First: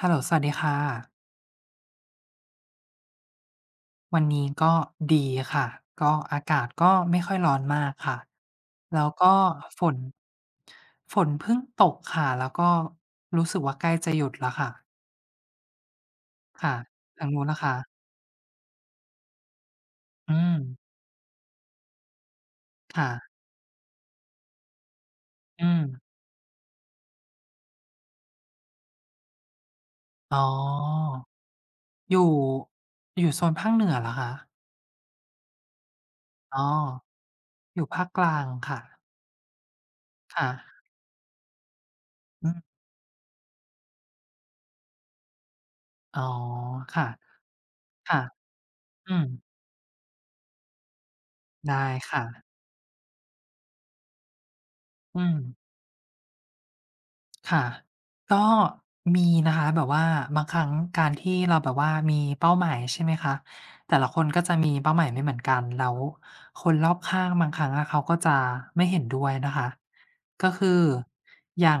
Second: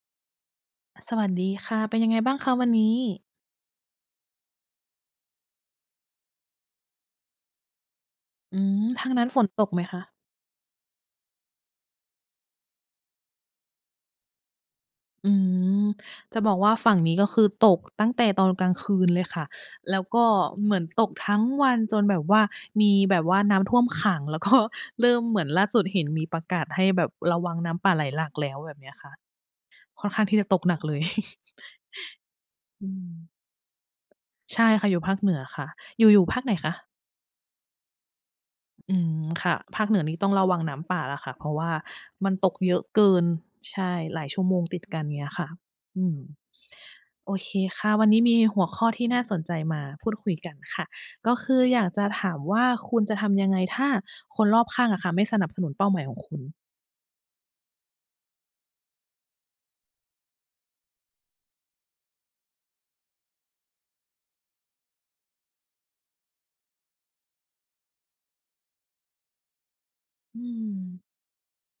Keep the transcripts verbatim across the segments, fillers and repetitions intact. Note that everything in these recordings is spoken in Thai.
ฮัลโหลสวัสดีค่ะสวัสดีค่ะเป็นยังไงบ้างคะวันนี้วันนี้ก็ดีค่ะ ก็อากาศก็ไม่ค่อยร้อนมากค่ะ อืมแล้ทาวงนั้นก็ฝนตกไหมฝนคะฝนเพิ่งตกค่ะ แล้วก็รู้สึกว่าใกล้จะหยุดแล้วค่ะอืมจะบอกว่าค่ะฝั่งนี้ก็ทางคืนู้อนล่ะตคะกตั้งแต่ตอนกลางคืนเลยค่ะแล้วก็อืมเหมือนตกทั้งวันจนแบบว่ามีค่ะแบบว่าน้ำท่วมขังแล้วก็เริ่มเหมือนล่าอืสุมดเห็นมีประกาศให้แบบระวังน้ำป่าไหลหลากแล้วแบบเนี้ยค่ะค่อนข้างอ๋ที่จะตกหนักเลย ออยู่ อืมอยู่โซนภาคเหนือเหรอคะใช่ค่ะอยู่ภาคเหนือค่ะอยู่อยู่ภาคไหนอ๋อคะ อยู่ภาคกลางค่ะอืมค่ะภาคเหนือนี่ต้องระค่ะวังน้ำป่าแล้วค่ะเพราะว่ามันตอืกมเยอะเกินใช่หลายชั่วโมงติดกันเงี้ยค่ะอืมอ๋อค่ะโอเคค่ะวันนี้ค่ะมีหัวข้อที่อืน่ามสนใจมาพูดคุยกันค่ะก็คืออยาได้กจะค่ะถามว่าคุณจะทำยังไงถ้าคนรอบข้างอะค่ะอืไม่สม นับสนุนเป้าหมายของคุณค่ะ ก็มีนะคะแบบว่าบางครั้งการที่เราแบบว่ามีเป้าหมายใช่ไหมคะแต่ละคนก็จะมีเป้าหมายไม่เหมือนกันแล้วคนรอบข้างบางครั้งอะเขาก็จะไม่เห็นด้วยนะคะอืก็คืมออย่าง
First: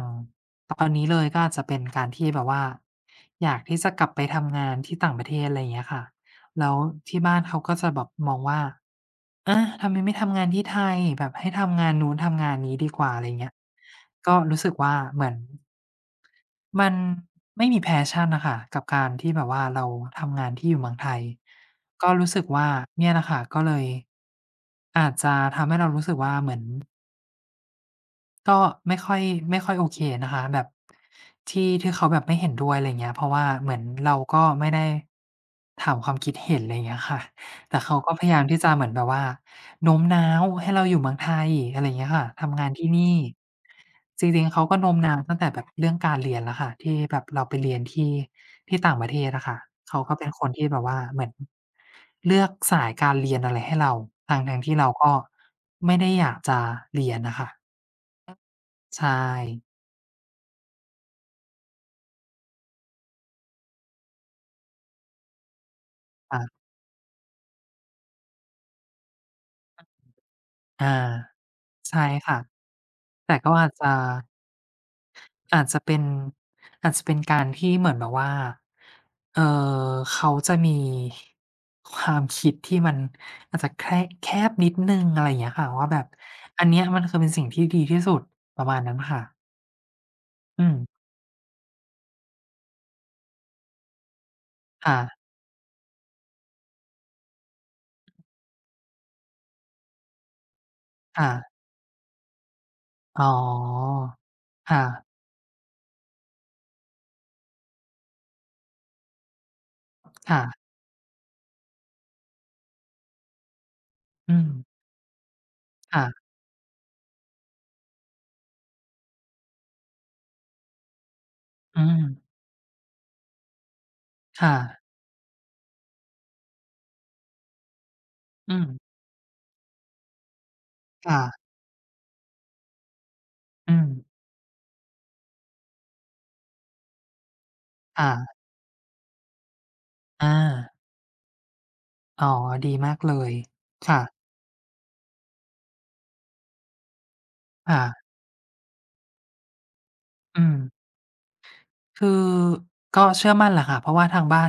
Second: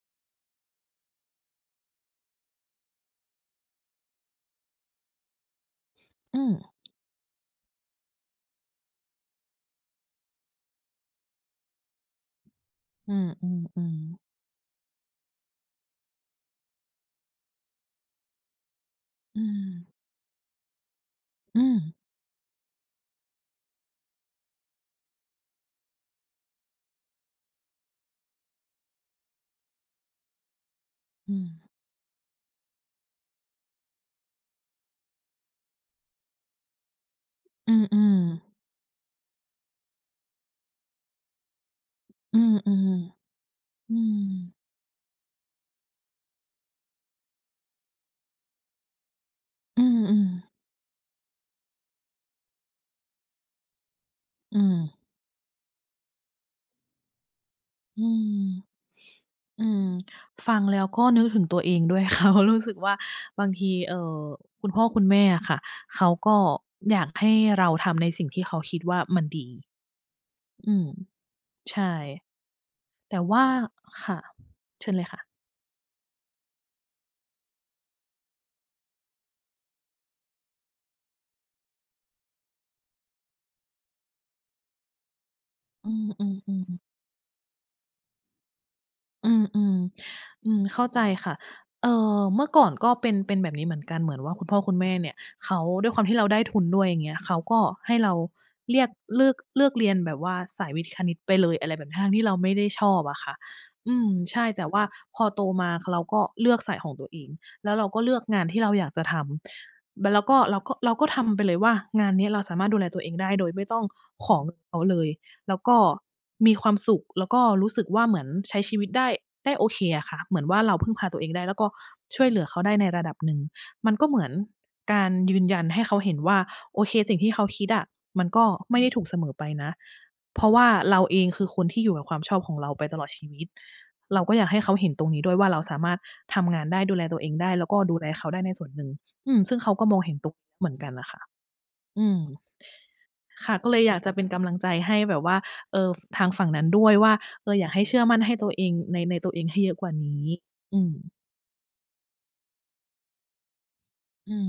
ตอนนี้เลยก็อาจจะเป็นการที่แบบว่าอยากที่จะกลับไปทำงานที่ต่างประเทศอะไรอย่างเงี้ยค่ะอืมแล้วที่บ้านเขาก็จะแบบมองว่าอาทำไมไม่ทำงานที่ไทยแบบให้ทำงานนู้นทำงานนี้ดีกว่าอือะไรอย่างเงี้ยมๆก็ๆรู้สึกว่าเหมือน มันไม่มี passion น่ะค่ะกับการที่แบอืบว่ามเราทำงานที่อยู่เมืองไทยอืมก็รู้สึกว่าเนี่ยแหละค่ะก็เลยอาจจะทำให้เรารู้สึกว่าเหมือน ก็ไม่ค่อยไม่ค่อยโอเคนะคะแบบอืมที่ที่เขาแบบไม่เห็นด้วยอะไรเงี้ยเพราะว่าเหมือนเราก็ไม่ได้ถามความคิดเห็นอะไรเงี้ยค่ะอืแต่เขาก็มพยายามที่จะเหมือนแบบว่าโน้มน้าวให้เราอยู่เมืองไทยอะไรเงี้ยค่ะๆอืมทำงานที่นี่ๆอืมจริงๆเขาก็โน้มน้าวตั้งแต่แบบเรื่องการเรียนแล้วค่ะที่แบบเราไปเรียนที่ที่ต่างประเทศอะค่ะอืเขาก็เป็นคนมที่แบบว่าเหมือนเลือกสายการเรียนอะไรให้เราอืทั้งๆมที่เราก็ๆไม่ได้อยากจะเรียนน่ะค่ะ อืมใช่อืม อืมฟังแล้วก็นึกถึงตัวเองด้วยค่ะ เพรารู้สึกว่าบางทีเอ่อคุณพ่อคุณแม่อะค่ะเขาก็ค่ะอยากให้เราทำในสิ่งที่เขาคิดว่ามันดีอืมอาใช่ใช่ค่ะแต่แต่ว่าก็อาจจะค่ะเชิญเลยค่ะอาจจะเป็นอาจจะเป็นการที่เหมือนแบบว่าเอ่อเขาจะมีความคิดที่มันอาจจะแค่แคบนิดหนึ่งอะไรอย่างเงี้ยค่ะอืว่าแบบมอันๆเนี้ยๆ มันคือเป็นสิ่งที่ดีที่สุดประมาณนั้นค่ะอืมอืมอืมอืมเข้าใจค่ะเอ่อเมื่อก่อนก็เป็นเป็นแบบนี้เหมือนกันเหมือนว่าคุณพ่อคุณแม่เนี่ยค่ะเขาด้วยความที่เราได้ทุนด้วยอย่างเงี้ยเขาก็ให้เราเรียกเลือกเลือกเรียนแบบว่าสายวิทย์คณิตไปเลยค่ะอะไรแบบนี้ทั้งที่เราไม่ได้ชอบอะอ๋อค่ะอืมใช่แต่ว่าค่ะพอโตมาเราก็เลือกสายของตัวเองแล้วเราก็เลือกงานที่เราอยากจะทำแล้วก็เราค่ะก็เราก็ทำไปเลยว่างานเนี้ยเราสามารถดูแลตัวเองได้โดยไม่ต้องขอือมเงินเขาเลย แล้วก็ค่ะมีความสุขแล้วก็รู้สึกว่าเหมือนใช้ชีวิตได้ได้โอเคอะค่ะเหมือนว่าเราพึ่งพาตัวเองได้แล้วก็อืมช่วยเหลือเขาได้ในระดับหนึ่งมันก็เหมือนค่ะการยืนยันให้เขาเห็นว่าโอเคสิ่งที่เขาคิดอะมันก็อืไม่ได้มถูกเสมอไปนะเพราะว่าเราเองคืค่ะอคนที่อยู่กับความชอบของเราไปตลอดชีวิตอืมเราก็อยากให้เขาเห็นตรงนี้ด้วยว่าเราสามารถทำงานได้ดูแลตัวเองได้แล้วก็ดูแลเขาค่ะได้ในส่วนหนึ่งอืมซึ่งเขาก็มองเห็นตอา รงเหมือนกันน่ะค่ะ อืมอ๋อดีมากเลยค่ะก็เลยอยากค่ะจะเป็นกำลังใจให้แบบว่าเอ่อทางฝั่งนั้นด้วยว่าเอออยากให้เชื่อค่ะมั่นให้ตัวเองในในตัวเองให้เยอะกว่านี้อืมอืมคือก็เชื่อมั่นแหละค่ะเพราะว่าทางอืบ้ามน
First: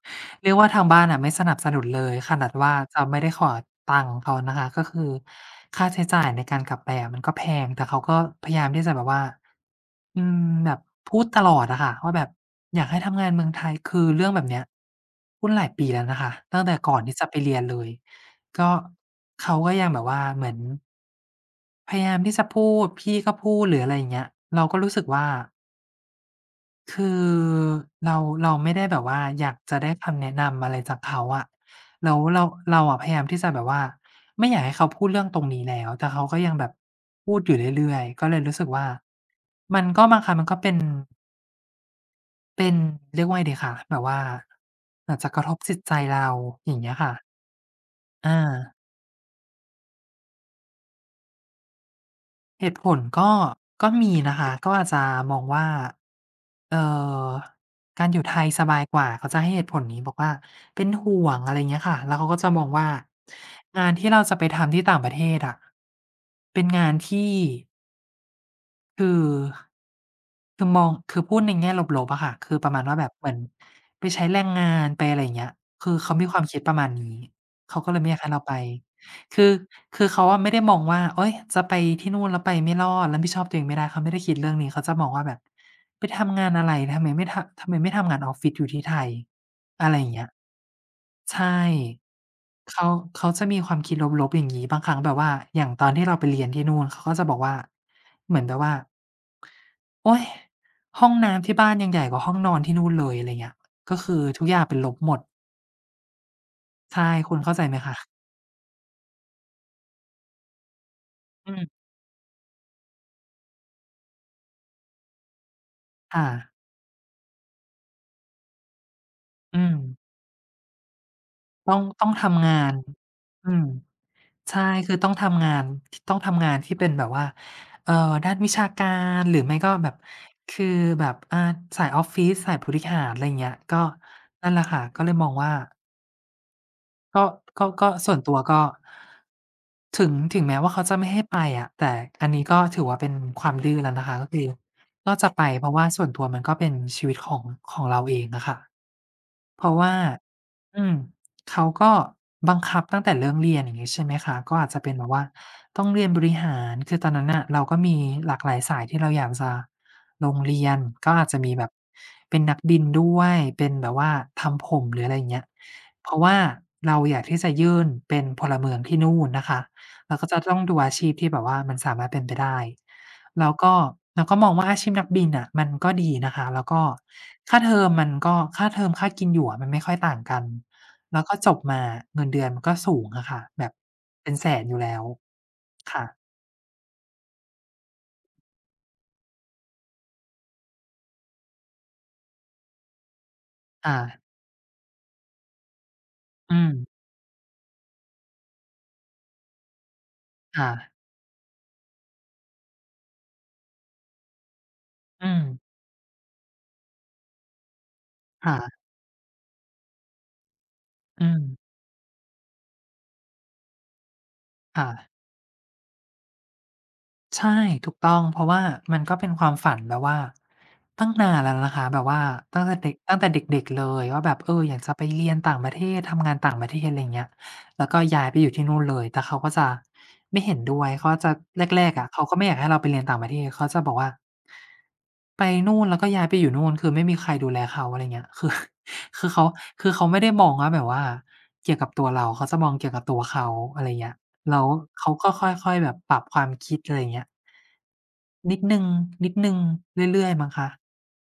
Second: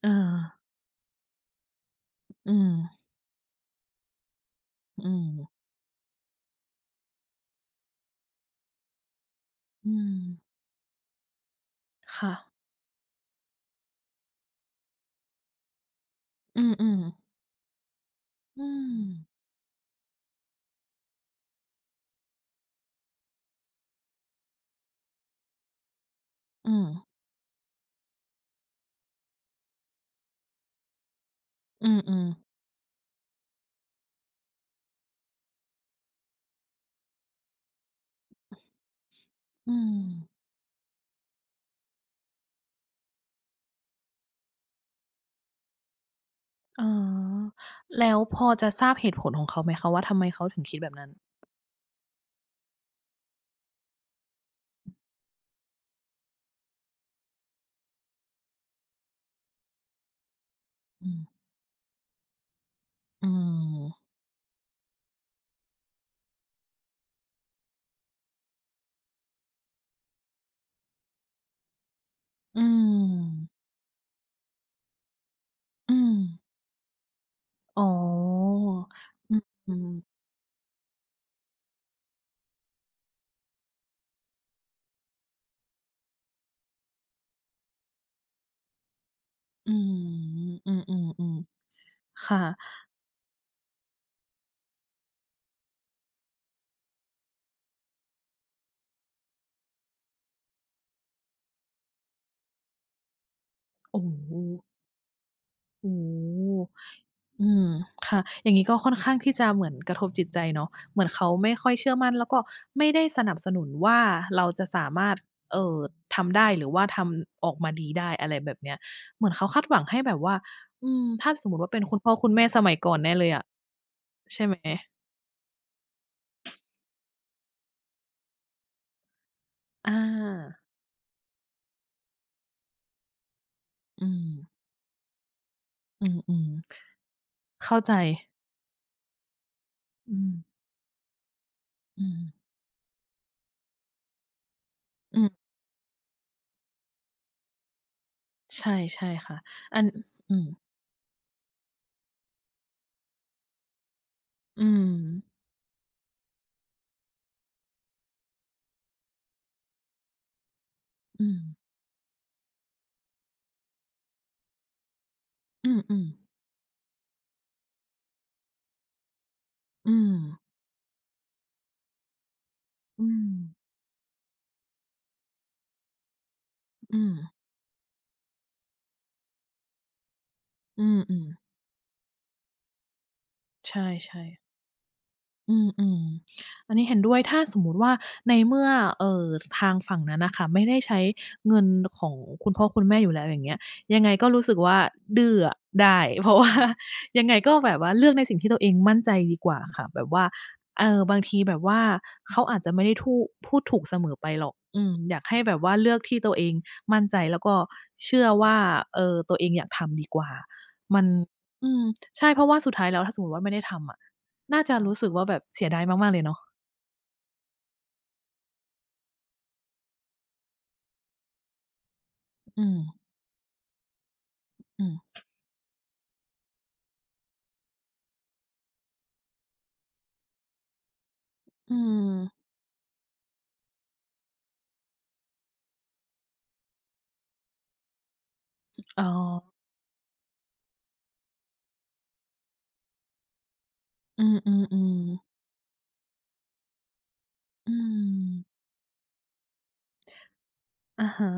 เออ เรียกว่าทางบ้านอ่ะไม่สนับสนุนเลยขนาอืดว่าจะมไม่ได้ขอตังค์เขานะคะก็คือือมค่าใช้จ่ายในการกลับไปอะมันก็แพงแต่เขาก็พยายามที่จะแบบว่าอืมอืมแบบพูดตลอดอะค่ะว่าแบบค่ะอยากให้ทำงานเมืองไทยคือเรื่องแบบเนี้ยพูดหลายปีแล้วนะคะอืตั้งแต่ก่อมนที่จะๆไปเรียนเลยอืก็มเขาก็ยังแบบว่าเหมือน พยายามที่จะพูดพี่ก็พูดหรืออะไรอย่างเงี้ยเราก็รู้สึกว่าอืมคือเราเราไม่ได้แบบว่าอยากจะได้คำแนะนำอะไรจากเขาอะอืมอืแล้วมเราๆเราอะพยายามที่จะแบบว่าไม่อยากให้เขาพูดเรื่องตรงนี้แล้วแต่เขาก็ยังแบบพูดอยู่เรื่อยๆก็เลยรู้สึกว่าอืมันมก็บางครั้งมันก็เป็นเป็นเรียกว่าไงดีคะแบบว่าอาจจะกระทบจิตใจเราอย่างอ๋อเงี้ยค่ะแล้วพอา อจะทราบเหตุผลของเขาไหมคะว่าทำไมเขาถึงคิดแบบนั้นเหตุผลก็ก็มีนะคะก็อาจจะมองว่าเอ่อการอยู่ไทยสบายกว่าเขาจะให้เหตุผลนี้บอกว่าเป็นอืห่วงมอะไรเงี้ยค่ะแล้วเขาก็จะมองว่าอืงานที่มเราจะไปทำที่ต่างประเทศอะเป็นงานที่คือ คือมองคือพูดในแง่ลบๆอะค่ะคืออืประมาณว่าแบบเหมือนมไปใช้แรงงานไปอะไรอย่างเงี้ย คืออืมเขามีความคิดประมาณนี้เขาอ๋อก็เลยไม่อยากให้เราไป คืออืคือม เขาอะไม่ได้มองว่าโอ๊ยจะไปที่นู่นแล้วไปไม่รอดรับผิดชอบตัวเองไม่ได้เขาไม่ได้คิดเรื่องนี้เขาจะมองว่าแบบไปทำงานอะไรทำไมไม่ทำทำไมไม่ทำงานออฟฟิศอยู่ที่ไทยอือะมไรอย่างเงี้ยอืมใช่ๆๆค่ะเขาเขาจะมีความคิดลบๆอย่างงี้บางครั้งแบบว่าอย่างตอนที่เราไปเรียนที่นู่นเขาก็จะบอกว่าเหมือนแบบว่าโอ๊ยห้องน้ำที่บ้านยังใหญ่กว่าห้องนอนที่นู่นเลยอะไรเงี้ยก็โอ้คือโฮทุกอย่างเป็นลบหมดโอ้โฮใช่คุณอืเข้าใจมไหมคะค่ะอย่างงี้ก็ค่อนข้างที่จะเหมือนกระทบจิตใจเนาะเหมือนเขาอืไม่มค่อยเชื่อมั่นแล้วก็ไม่ได้สนับสนุนว่าเราจะสามารถเอ่อค่ะทำได้หรือว่าทำออกมาดีได้อะไรแบบเนี้ยเหมือนเขาอืคาดหม วังให้แบบว่าอืมถ้าสมมุติว่าต้อเป็งนคุณต้อพ่งอคุณแม่ทำงาสนมัยก่อนแน่เลยอะอืมใช่ไหมใช่คือต้องทำงานทต้องทำงานที่เป็นแบบว่าเอ่อด้านวิชาการหรือไม่ก็แบอาบคือแบบอ่าสายออฟฟิศสายบริหารอะไรอย่างเงี้ยก็อืมนั่นแหละค่ะก็เลยมองว่าอืมก็ๆก็เข้าก็ใจส่วนตัวก็ถึงอืถึงแม้มว่าเขาจะไม่ให้ไปอะแต่อันนี้ๆก็ถือว่าเป็นความดื้อแล้วนะคะก็คือก็อืจะไปมเพราะว่าส่วนตัวมันก็เป็นชีวิตของของเราเองอะค่ะใช่ ใช่ค่ะเพราะอันว่าอืม อืม เขาก็บังคับตั้งแต่เรื่องเรียนอย่างงี้ใช่ไหมคะก็อือาจจะมเป็นแบบว่าต้องเรียนบริหารคือตอนนั้นน่ะเราก็มีหลากหลายสายที่เราอยากจะลงเรียนก็อาอืจมจะมีแบบเป็นนักบินด้วยเป็นแบบว่าทำผมหรืออะไรอย่างเงี้ยอืมเพราะๆว่าเราอยากที่จะยื่นเป็นพลเมืองที่นู่นนะคะอืมเราก็จะต้องดูอาชีพที่แบบว่ามันสามารถเป็นไปได้อืมแล้วก็เราก็มองว่าอาชีพนักบินน่ะมันก็ดีนะคะแล้วก็อืมค่าเทอมมันก็ค่าเทอมค่ากินอยู่อะมันไม่ค่อยต่างกัน อืมอืแล้มวก็จบมาเงินเดือนมันก็สูงอะค่ะแบใชบ่เป็นแสๆ นอยู่แล้วอืมอืมค่ะอันนี้เห็นด้วยถ้าสมมุติว่าในเมื่อเอ่อทางฝั่งนั้นน่ะค่ะไม่ได้ใช้เงินของคุณพ่อคุณแม่อยู่แล้วอย่างเงี้ยค่ะยังไงก็รู้สึกว่าดื้ออะได้เพราะว่าอืมยังไงก็แบบว่าเลือกในสิ่งที่ตัวเองมั่นใจดีกว่าค่ะแบบว่าค่ะเอ่อบางทีแบบว่าเขาอาจจะไม่ได้ทู่พูดถูกเสมอไปหรอกอืมอยากอืให้มแบบว่าเลือกที่ตัวเองมั่นใจแล้วก็เชื่อว่าค่ะเอ่อตัวเองอยากทำดีกว่ามันอืมอืมใช่เพราะว่าสุดท้ายแล้วถ้าสมมุติว่าไม่ได้ทำอะ น่าจะค่ะ รู้สึกว่าแบบเสียดายมากๆเลยเนาะใช่ถูกต้องเพราะว่ามันก็เป็นความฝันแบบว่าตั้งนานแล้วนะคะแบบว่าอืตั้งแต่เด็กม ตั้งแต่เด็กๆเลยว่าแบบเอออยากอืจะม ไปเรียนต่างประเทศทำงานต่างประเทศอะไรอย่างเงี้ยแล้วก็ย้ายไปอยู่ที่นู่นเลยแต่เขาก็จะไม่เห็นด้วยเขาจะอืแรกๆอะมเขาก็ไม่อยากให้เราไปเรียนต่างประเทศเขาจะบอกว่าไปนู่นแล้วก็ย้ายไปอยู่นู่นคือไม่มีใครดูแลเขาอะไรเงี้ยคือ อ๋อ คือเขาคือเขาไม่ได้มองว่าแบบว่าเกี่ยวกับตัวเราเขาจะมองเกี่ยวกับตัวเขาอะไรเงี้ย อืแล้วมเขาก็ๆๆค่อยๆแบบปรับความคิดอะไรอย่างเงี้ยอืนิดม หนึ่งนิดหนึ่งเรื่อยๆมั้งคะอะฮะ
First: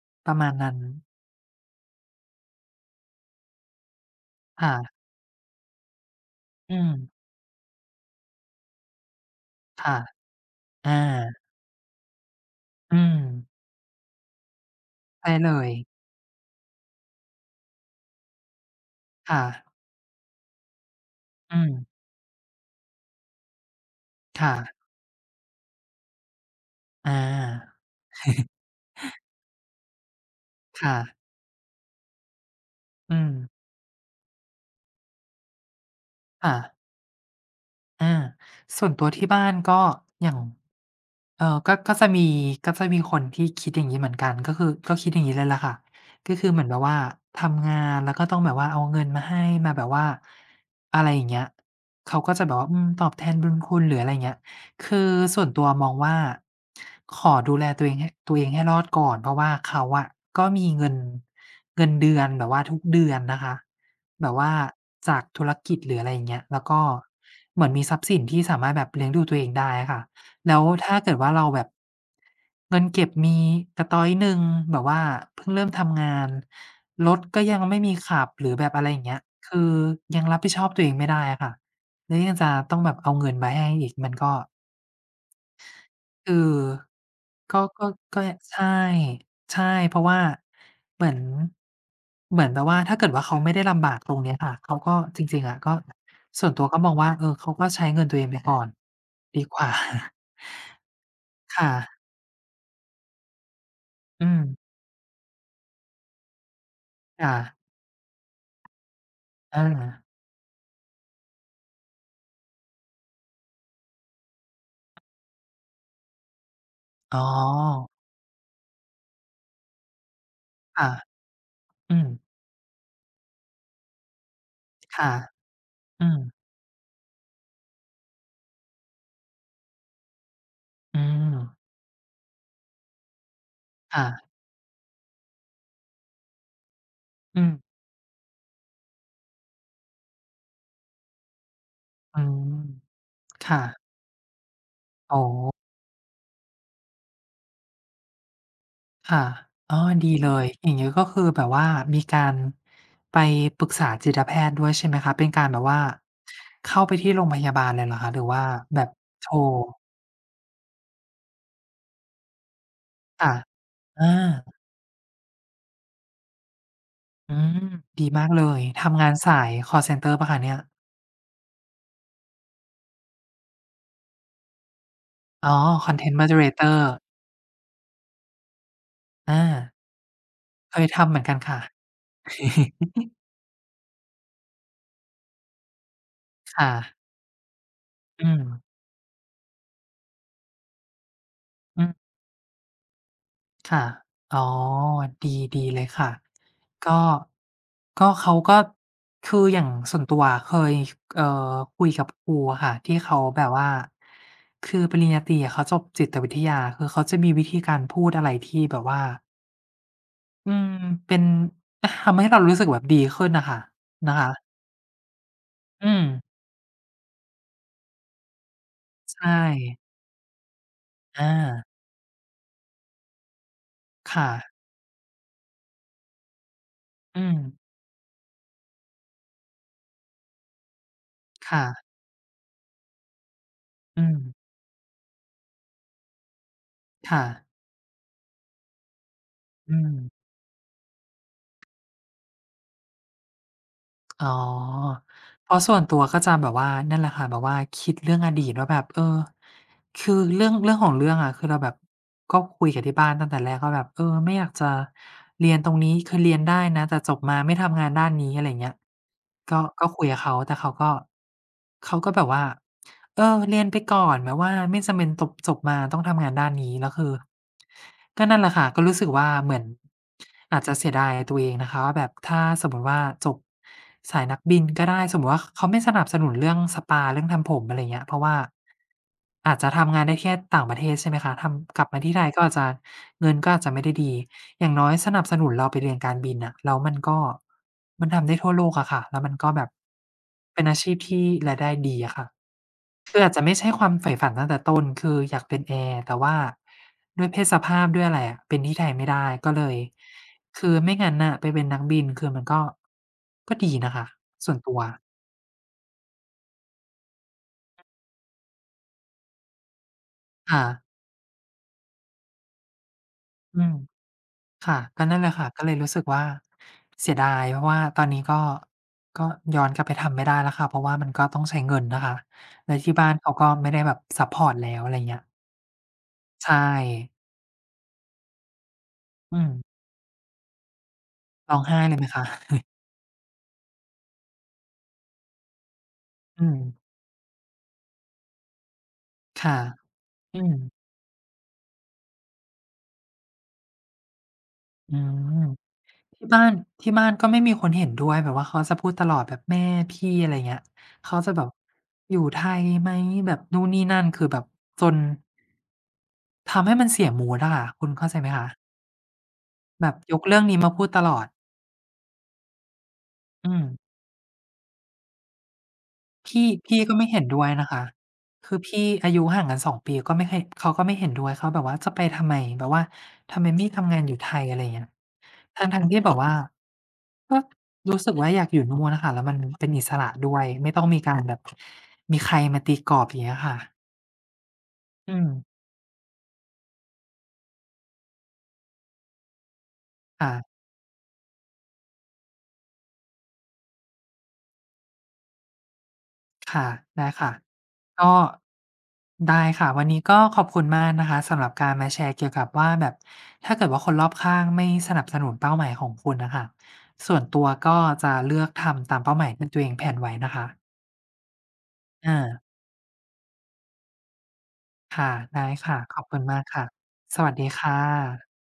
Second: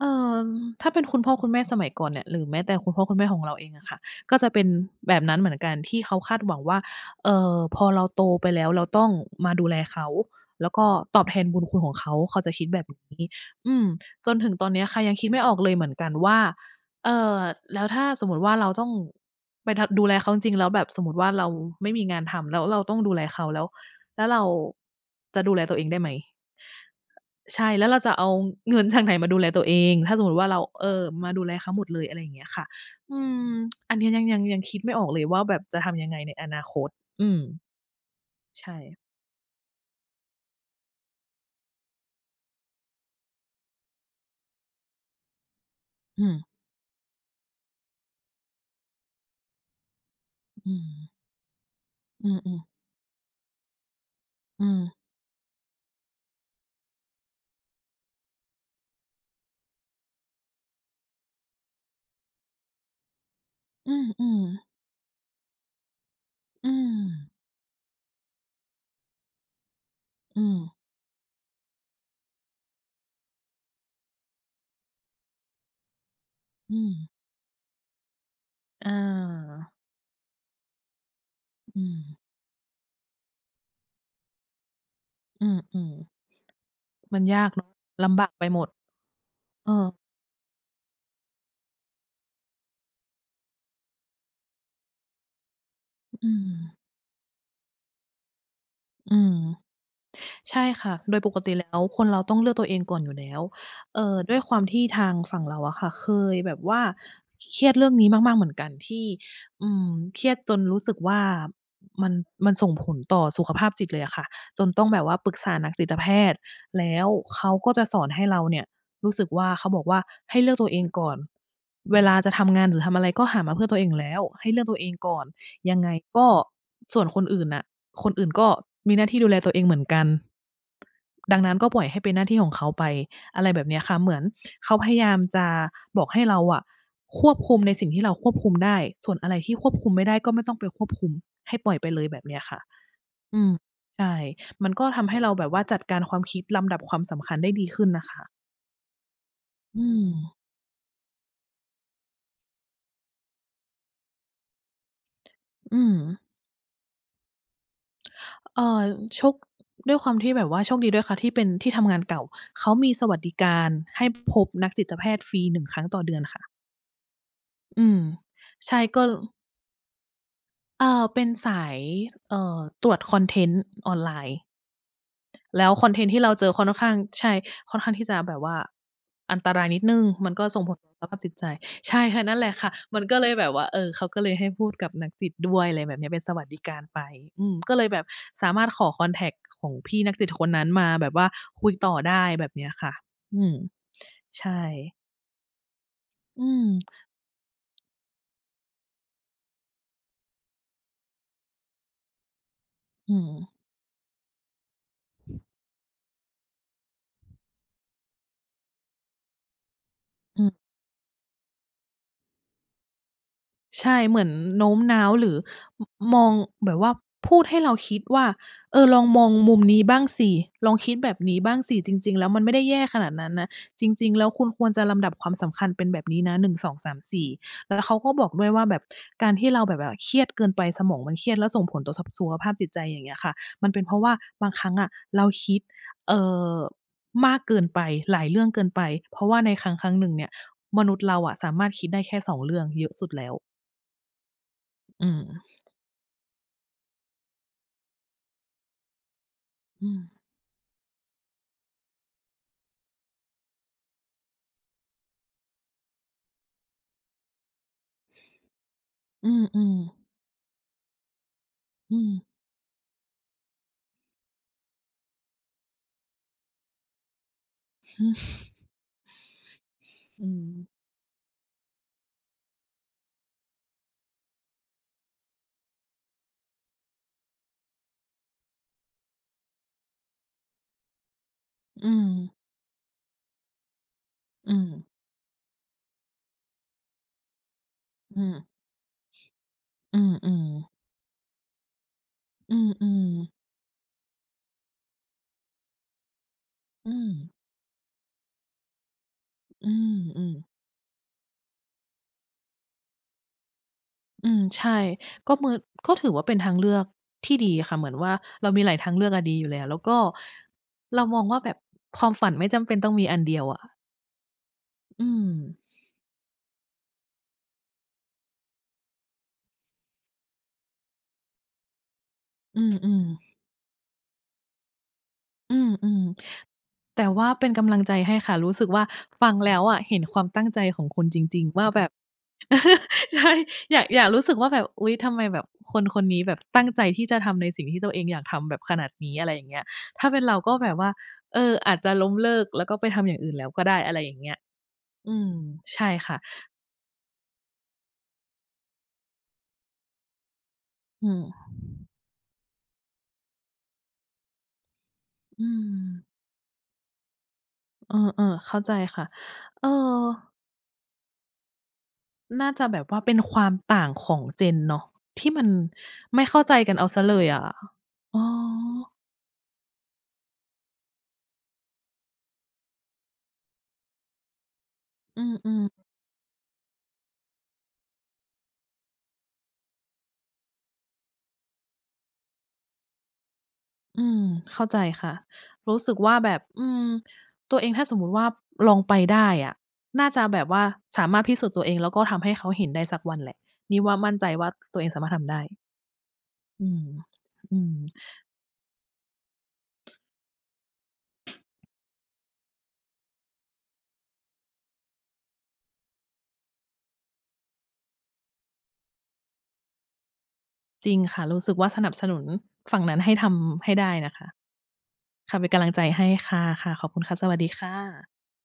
เอ่ปอระมาณนั้นถ้าเป็นคุณพ่อคุณแม่สมัยก่อนเนี่ยหรือแม้แต่คุณพ่อคุณแม่ของเราเองอะค่ะก็จะเป็นค่ะแบบนั้นเหมือนกันที่เขาคาดหวังอืว่ามเอ่อพอเราโตไปแล้วเราต้องมาดูแลค่ะเขาแล้วก็อาตอบแทนบุญคุณของเขาเขาจะคิดแบบอืมนี้อืมจนถึงตอนเนี้ยค่ะยังคิดใช่ไม่อเลอกเลยยเหมือนกันว่าเอ่อแล้วถ้าสมมุติว่าเราต้องค่ะไปทดูแลเขาจริงๆแล้วแบบสมมุติว่าเราอืมไม่มีงานทำแล้วเราต้องดูแลเขาแล้วแล้วเราค่ะจะดูแลตัวเองได้ไหม อาใช่แล้วเราจะเอาเงิน จากไหนมาดูแลตัวเองถ้าสมมุติว่าเราเอ่ค่ะอมาดูแลเขาหมดเลยอะไรอย่างเงี้ยค่ะอือืมมอันเนี้ยยังยังยังคิดไม่ออกเลยว่าแบบจะทำยังไงในอค่ะ นาคตอืมอาใช่ส่วนตัวที่บ้านก็อย่างเอ่อก็ก็จะมีก็จะมีคนที่คิดอย่างงี้เหมือนกันก็คือก็คิดอย่างงี้เลยแหละค่ะอืก็มคือเหมือนแบบว่าทำงานแล้วก็ต้องแบบว่าเอาเงินมาให้มาแบบว่าอืมอะไรอย่างเงี้ยเขาอืก็จะแบบอว่าอืมๆตอบแทนบุญคุณหรืออะไรอย่างเงี้ยอืคือมส่วนตัวมองว่าขอดูแลตัวเองให้ตัวเองให้รอดก่อนเพราะว่าเขาอะก็มีเงินเงินเดือนแบบว่าทุกเดือนนะคะ อืแบบมว่าจากธุรกิจหรืออะไรอย่างเงี้ยแล้วอมอืก็มเหมือนมีทรัพย์สินที่สามารถแบบเลี้ยงดูตัวเองได้อะค่ะอืมแล้วถ้าเกิดว่าเราแบบเงินเก็บมีกระต๊อยหนึ่งแบบว่าเพิ่งเริ่มทำงานอืมรถก็ยังไม่มีขับหรือแบบอะไรออาย่างเงี้ยคือยังรับผิดชอบตัวเองไม่ได้อะค่ะอืมแล้วยังจะต้องแบบเอาเงินมาให้อีกมันก็ อือเออๆมันยากก็เนาะก็ลำก็ บากไปหมใช่ดใช่ เออเพราะว่า เหมือนเหมือนแบบว่าถ้าเกิดว่าเขาไม่ได้ลำบากตรงเนี้ยค่ะเขาก็จริงๆอะก็อืส่มวนตัวก็มองว่าเออเขาก็ใช้เงินตัวเองไปก่อนอืม ดีกว่า ใช่ค่ะ โดยปกติค่ะแล้วคนเราต้องเลือกตัวเองก่อนอยู่แล้วเอ่ออืด้วมยความที่ทางฝั่งเราอะค่ะเคยแบบว่าค่ะเครียดเรื่องนี้มากๆเหมือนกันที่อาอืมเครียดจนรู้สึกว่ามันมันส่งผลต่อสุขภาพจิตเลยอะค่ะจนต้องแบบว่าปรึกษานักจิตแพทย์แล้วอ๋อเขาก็จะสอนให้เราเนี่ยรู้สึกว่าเขาบอกว่าให้เลือกตัวเองค่ะก่อน อืเวมลาจะทำงานหรือทำอะไรก็หามาเพื่อตัวเองอยู่แล้วให้เลือกตัวเองค่ะก่อนยังไงอืมก็ส่วนคนอื่นน่ะคนอื่นก็มีหน้าที่ดูแลตัวเองเหมือนกัน อืดังนั้นก็มปล่อยให้เป็นหน้าที่ของเขาไปอะไรแบบเนี้ยค่ะเหมือนค่ะเขาพยายามจะบอกให้เราอะควบอืมคุมในสิ่งที่เราควบคุมได้ส่วนอะไรที่ควบคุมไม่ได้ก็ไม่ต้องไปควบคุมให้ปล่อยไปเลยแบอืบเนี้ยมค่ะอืมค่ะใช่มันก็ทำอ๋ให้อ เราแบบว่าจัดการความคิดลำดับความสำคัญได้ดีขึ้นนะคะค่ะอ๋ออืดีเลมยอย่างนี้ก็คือแบบว่ามีการไปปรึกษาจิตแพทย์ด้วยใช่ไหมคะ เป็นการแบบว่าอืมเข้าไปที่โรงพยาบาลเลยเหรอคะ หรือว่าเอ่แบอบโชโทครด้วยความที่แบบว่าโชคดีด้วยค่ะที่เป็นที่ทำงานเก่าเขามีสวัสดิค่ะการอาให้พบนักจิตแพทย์ฟรีหนึ่งครั้งต่อเดือนค่ะอืมอืมดีมากเลย ใช่ทำก็ งานสายคอลเซนเตอร์เปล่าคะเนี่ยเอ่อเป็นสายเอ่อตรวจคอนเทนต์ออนไลน์อ๋อ แล้วคอน Content เทนต์ที่เราเจอค่อนข้า Moderator งใช่ค่อนข้างที่จะแบบว่าอาอันตรายนิดหนึ่งมันก็ส่งผเคลยต่อสทำเหภาพมือนจิกัตนใจค่ะ ใช่ค่ะนั่นแหละค่ะมัน ก็เลยแบบว่าเออเขาก็เลยให้พูดกับนักจิตด้วยอะไรแบบเนี้ยเป็นสวัสดิค่ะการไปอืมก็เลยแบบอืมสามารถขอคอนแท็กต์ของพี่นักจิตคนนั้นมาแบบว่าคุยอืม ต่อได้แบบเนี้ยค่ะอืมค่ะอ๋อ ใช่ดีดีเลยค่ะ อืมก็ก็เขาก็คืออย่างส่วนตัวเคยเอ่อคุยกับครูอะค่ะ ที่อืเขาอแบบว่า คือปริญญาตรีอะเขาจบจิตวิทยาคือเขาจะมีวิธีการพูดอะไรที่แบบว่าอือ อืมเป็น ทำให้เรารู้สึกแบบดีขึ้นน่ะค่ะใช่นะเหมือนคะโน้มน้าวหรือมอืมมองแบบว่าพูดให้เราคิดว่าเออลองมอใช่งมุมนี้บ้างสิลองคิดแบบอานี้บ้างสิจริงๆแล้วมันไม่ได้แย่ขนาดนั้นนะจริงๆแล้วค่ะคุณควรจะลำดับความสำคัญเป็นแบบนี้นะหนึ่ง สอง สาม อื สี่" มแล้วเขาก็บอกด้วยว่าแบบการที่เราแบบแบบเครียดเกินไปสมองมันเครียดแล้วส่งค่ะผลต่อสสุขภาพจิตใจอย่างเงี้ยค่ะมันเป็นเพอืราะว่ามบางครั้งอะเราคิดเอ่อค่ะมากเกินไปหลายเรื่องเกินไปเพราะว่าในคอืม รั้งๆหนึ่งเนี่ยมนุษย์เราอะสามารถคิดได้แค่สองเรื่องเยอะสุดแล้ว อ๋ออืมเพราะส่วนตัวก็จะแบบว่านั่นแหละค่ะแบบว่าคิดเรื่องอดีตว่าแบบเออ อืคือมเรื่องเรื่องของเรื่องอะคือเราแบบก็คุยกับที่บ้านตั้งแต่แรกว่าแบบเออไม่อยากจะเรียนตรงนี้คือเรียนได้นะแต่จบมาไม่ทำงานด้านนี้อะไรอย่างเงี้ยอืมก็อืมก็คุยกับเขาแต่เขาก็เขาอืก็มแบบว่าเออเรียนไปก่อนแบบว่าไม่จำเป็นจบจบมาต้องทำงานด้านนี้แล้วคือก็นั่นแหละค่ะก็รู้สึกว่าเหมือนอืมอาจจะเสียดายตัวเองนะคะว่าแบบถ้าสมมุติว่าจบสายนักบินก็ได้สมมุติว่าเขาไม่สนับสนุนเรื่องสปาเรื่องทำผมอะไรอย่างเงี้ยเพราะว่า อาจจะทำงานได้แค่ต่างประเทศใช่ไหมคะทำกลับอืมามที่ไทยก็อาจจะเงินก็อาจจะไม่ได้ดี อือมย่างน้อยสนับสนุนเราไปเรียนการบินน่ะแล้วมันก็มันอืทำมได้ทั่วโลกอะค่ะแล้วมันก็แบบอืเป็นอามชีพที่รายได้ดีอะค่ะอืมอืมคืออาจจะไม่ใช่ความใฝ่ฝันตั้งแต่ต้นคืออยากเป็นแอร์แต่ว่าอืมอืมอืด้วยเพมศสภาพด้วยอะไรอะเป็นที่ไทยไม่ได้ก็เลอืยมคือไม่งั้นน่ะไปเป็นนักบินคือมันก็ก็ดีนะคะอืมส่วนใช่ตัวก็มือก็ถือว่าเป็นทางเลือกที่ดีค่ะเหมือนว่าเรามีหลายทางเลือกอะดีอยู่แล้วแล้วก็ค่ะเรามองว่าแบบความฝันไม่จำเป็นต้องมีอันเดียวอือะม ค่ะก็อืนั่นแหมละค่ะก็เลยรู้สึกว่าเสียดายเพราะว่าตอนนี้ก็ก็ย้อนกลับไปทำไม่ได้แล้วค่ะเพราะว่ามันก็ต้องใช้เงินนะคะอืแล้วที่มบ้านเขาๆก็ไม่ได้แบบซัปพอร์ตแล้วอะไรเงี้ยอืมใช่ๆแต่ว่าเป็นกำลังใจให้ค่ะรู้สึกว่าฟังอืมแล้วอะเห็นความตั้งใจของคุณจริงร้ๆองว่าไห้แบบ เลยไหมคะ ใช่อยากอยากรู้สึกว่าแบบอุ๊ยทำไมแบบคนคนนี้แบบ อืมตั้งใจที่จะทำในสิ่งที่ตัวเองอยากทำแบบขนาดนี้อะไรอย่างค่ะเงี้ยถ้าเป็นเราอืก็มแบบว่าเอออาจจะล้มเลิกแล้วก็ไปทำอย่างอื่นแล้วก็ได้อะไรอย่างเงี้ยอือืมมใช่ค่ะที่บ้านที่บ้านก็ไม่มีคนเห็นด้วยแบบว่าเขาจะพูดตลอดแบบแม่พี่อะไรเงี้ยอืเขาจะแบบมอยู่ไทยไหมแบบนู่นนี่นั่นคือแบบจนอืมทำให้มันเสียมูดอะค่ะคุณเอเข้าใจอไหมๆคะเข้าใจค่ะเออแบบยกเรื่องนี้มาพูดตลอด น่าจะแบบว่าเป็นควาอืมมต่างของ Gen เนาะที่มันไม่เข้าพี่ใจกันพี่เอาก็เสียไม่เลเห็นยด้อะวยนะคะอ๋อคือพี่อายุห่างกันสองปีก็ไม่เคยเขาก็ไม่เห็นด้วยเขาแบบว่าจะไปทำไมแบบว่าทำไมไม่ทำงานอยู่ไทยอะไรอย่างเงี้ยอืมทั้ๆ งๆที่แบบว่าก็รู้สึกว่าอยากอยู่นู่นน่ะค่ะแล้วมันเป็นอิสระด้วยไม่ต้องมีการแบบมีใครมาตีกรอบอย่างเงี้ยค่ะอืมเข้าใจค่ะอืมรู้สึกว่าแบบอืมตัวเองถ้าสมมุติว่าลองไปได้อะน่าจะแบบว่าค่ะ สามารถพิสูจน์ตัวเองแล้วก็ทำให้เขาเห็นได้สักวันแหละนี่ว่ามั่นใจว่าตัวเองสามารถทำได้อืค่ะมได้ค่ะอืมก็ได้ค่ะ วันนี้ก็ขอบคุณมากนะคะสำหรับการมาแชร์เกี่ยวกับว่าแบบถ้าเกิดว่าคนรอบข้างไม่สนับสนุนเป้าหมายของคุณน่ะค่ะส่วนตัวก็จะเลือกทำตามเป้าหมายที่ตัวเองแพลนไว้นะคะจริงค่ะรู้สึกว่าสนับสนุอานฝั่งนั้นให้ทำให้ได้นะคะค่ะค่ะเป็ได้นกำลังค่ะใจขอบให้คุณมาค่ะกค่ะ ค่ะขอบคุณค่ะสสวัสวัสดีดีค่ค่ะะ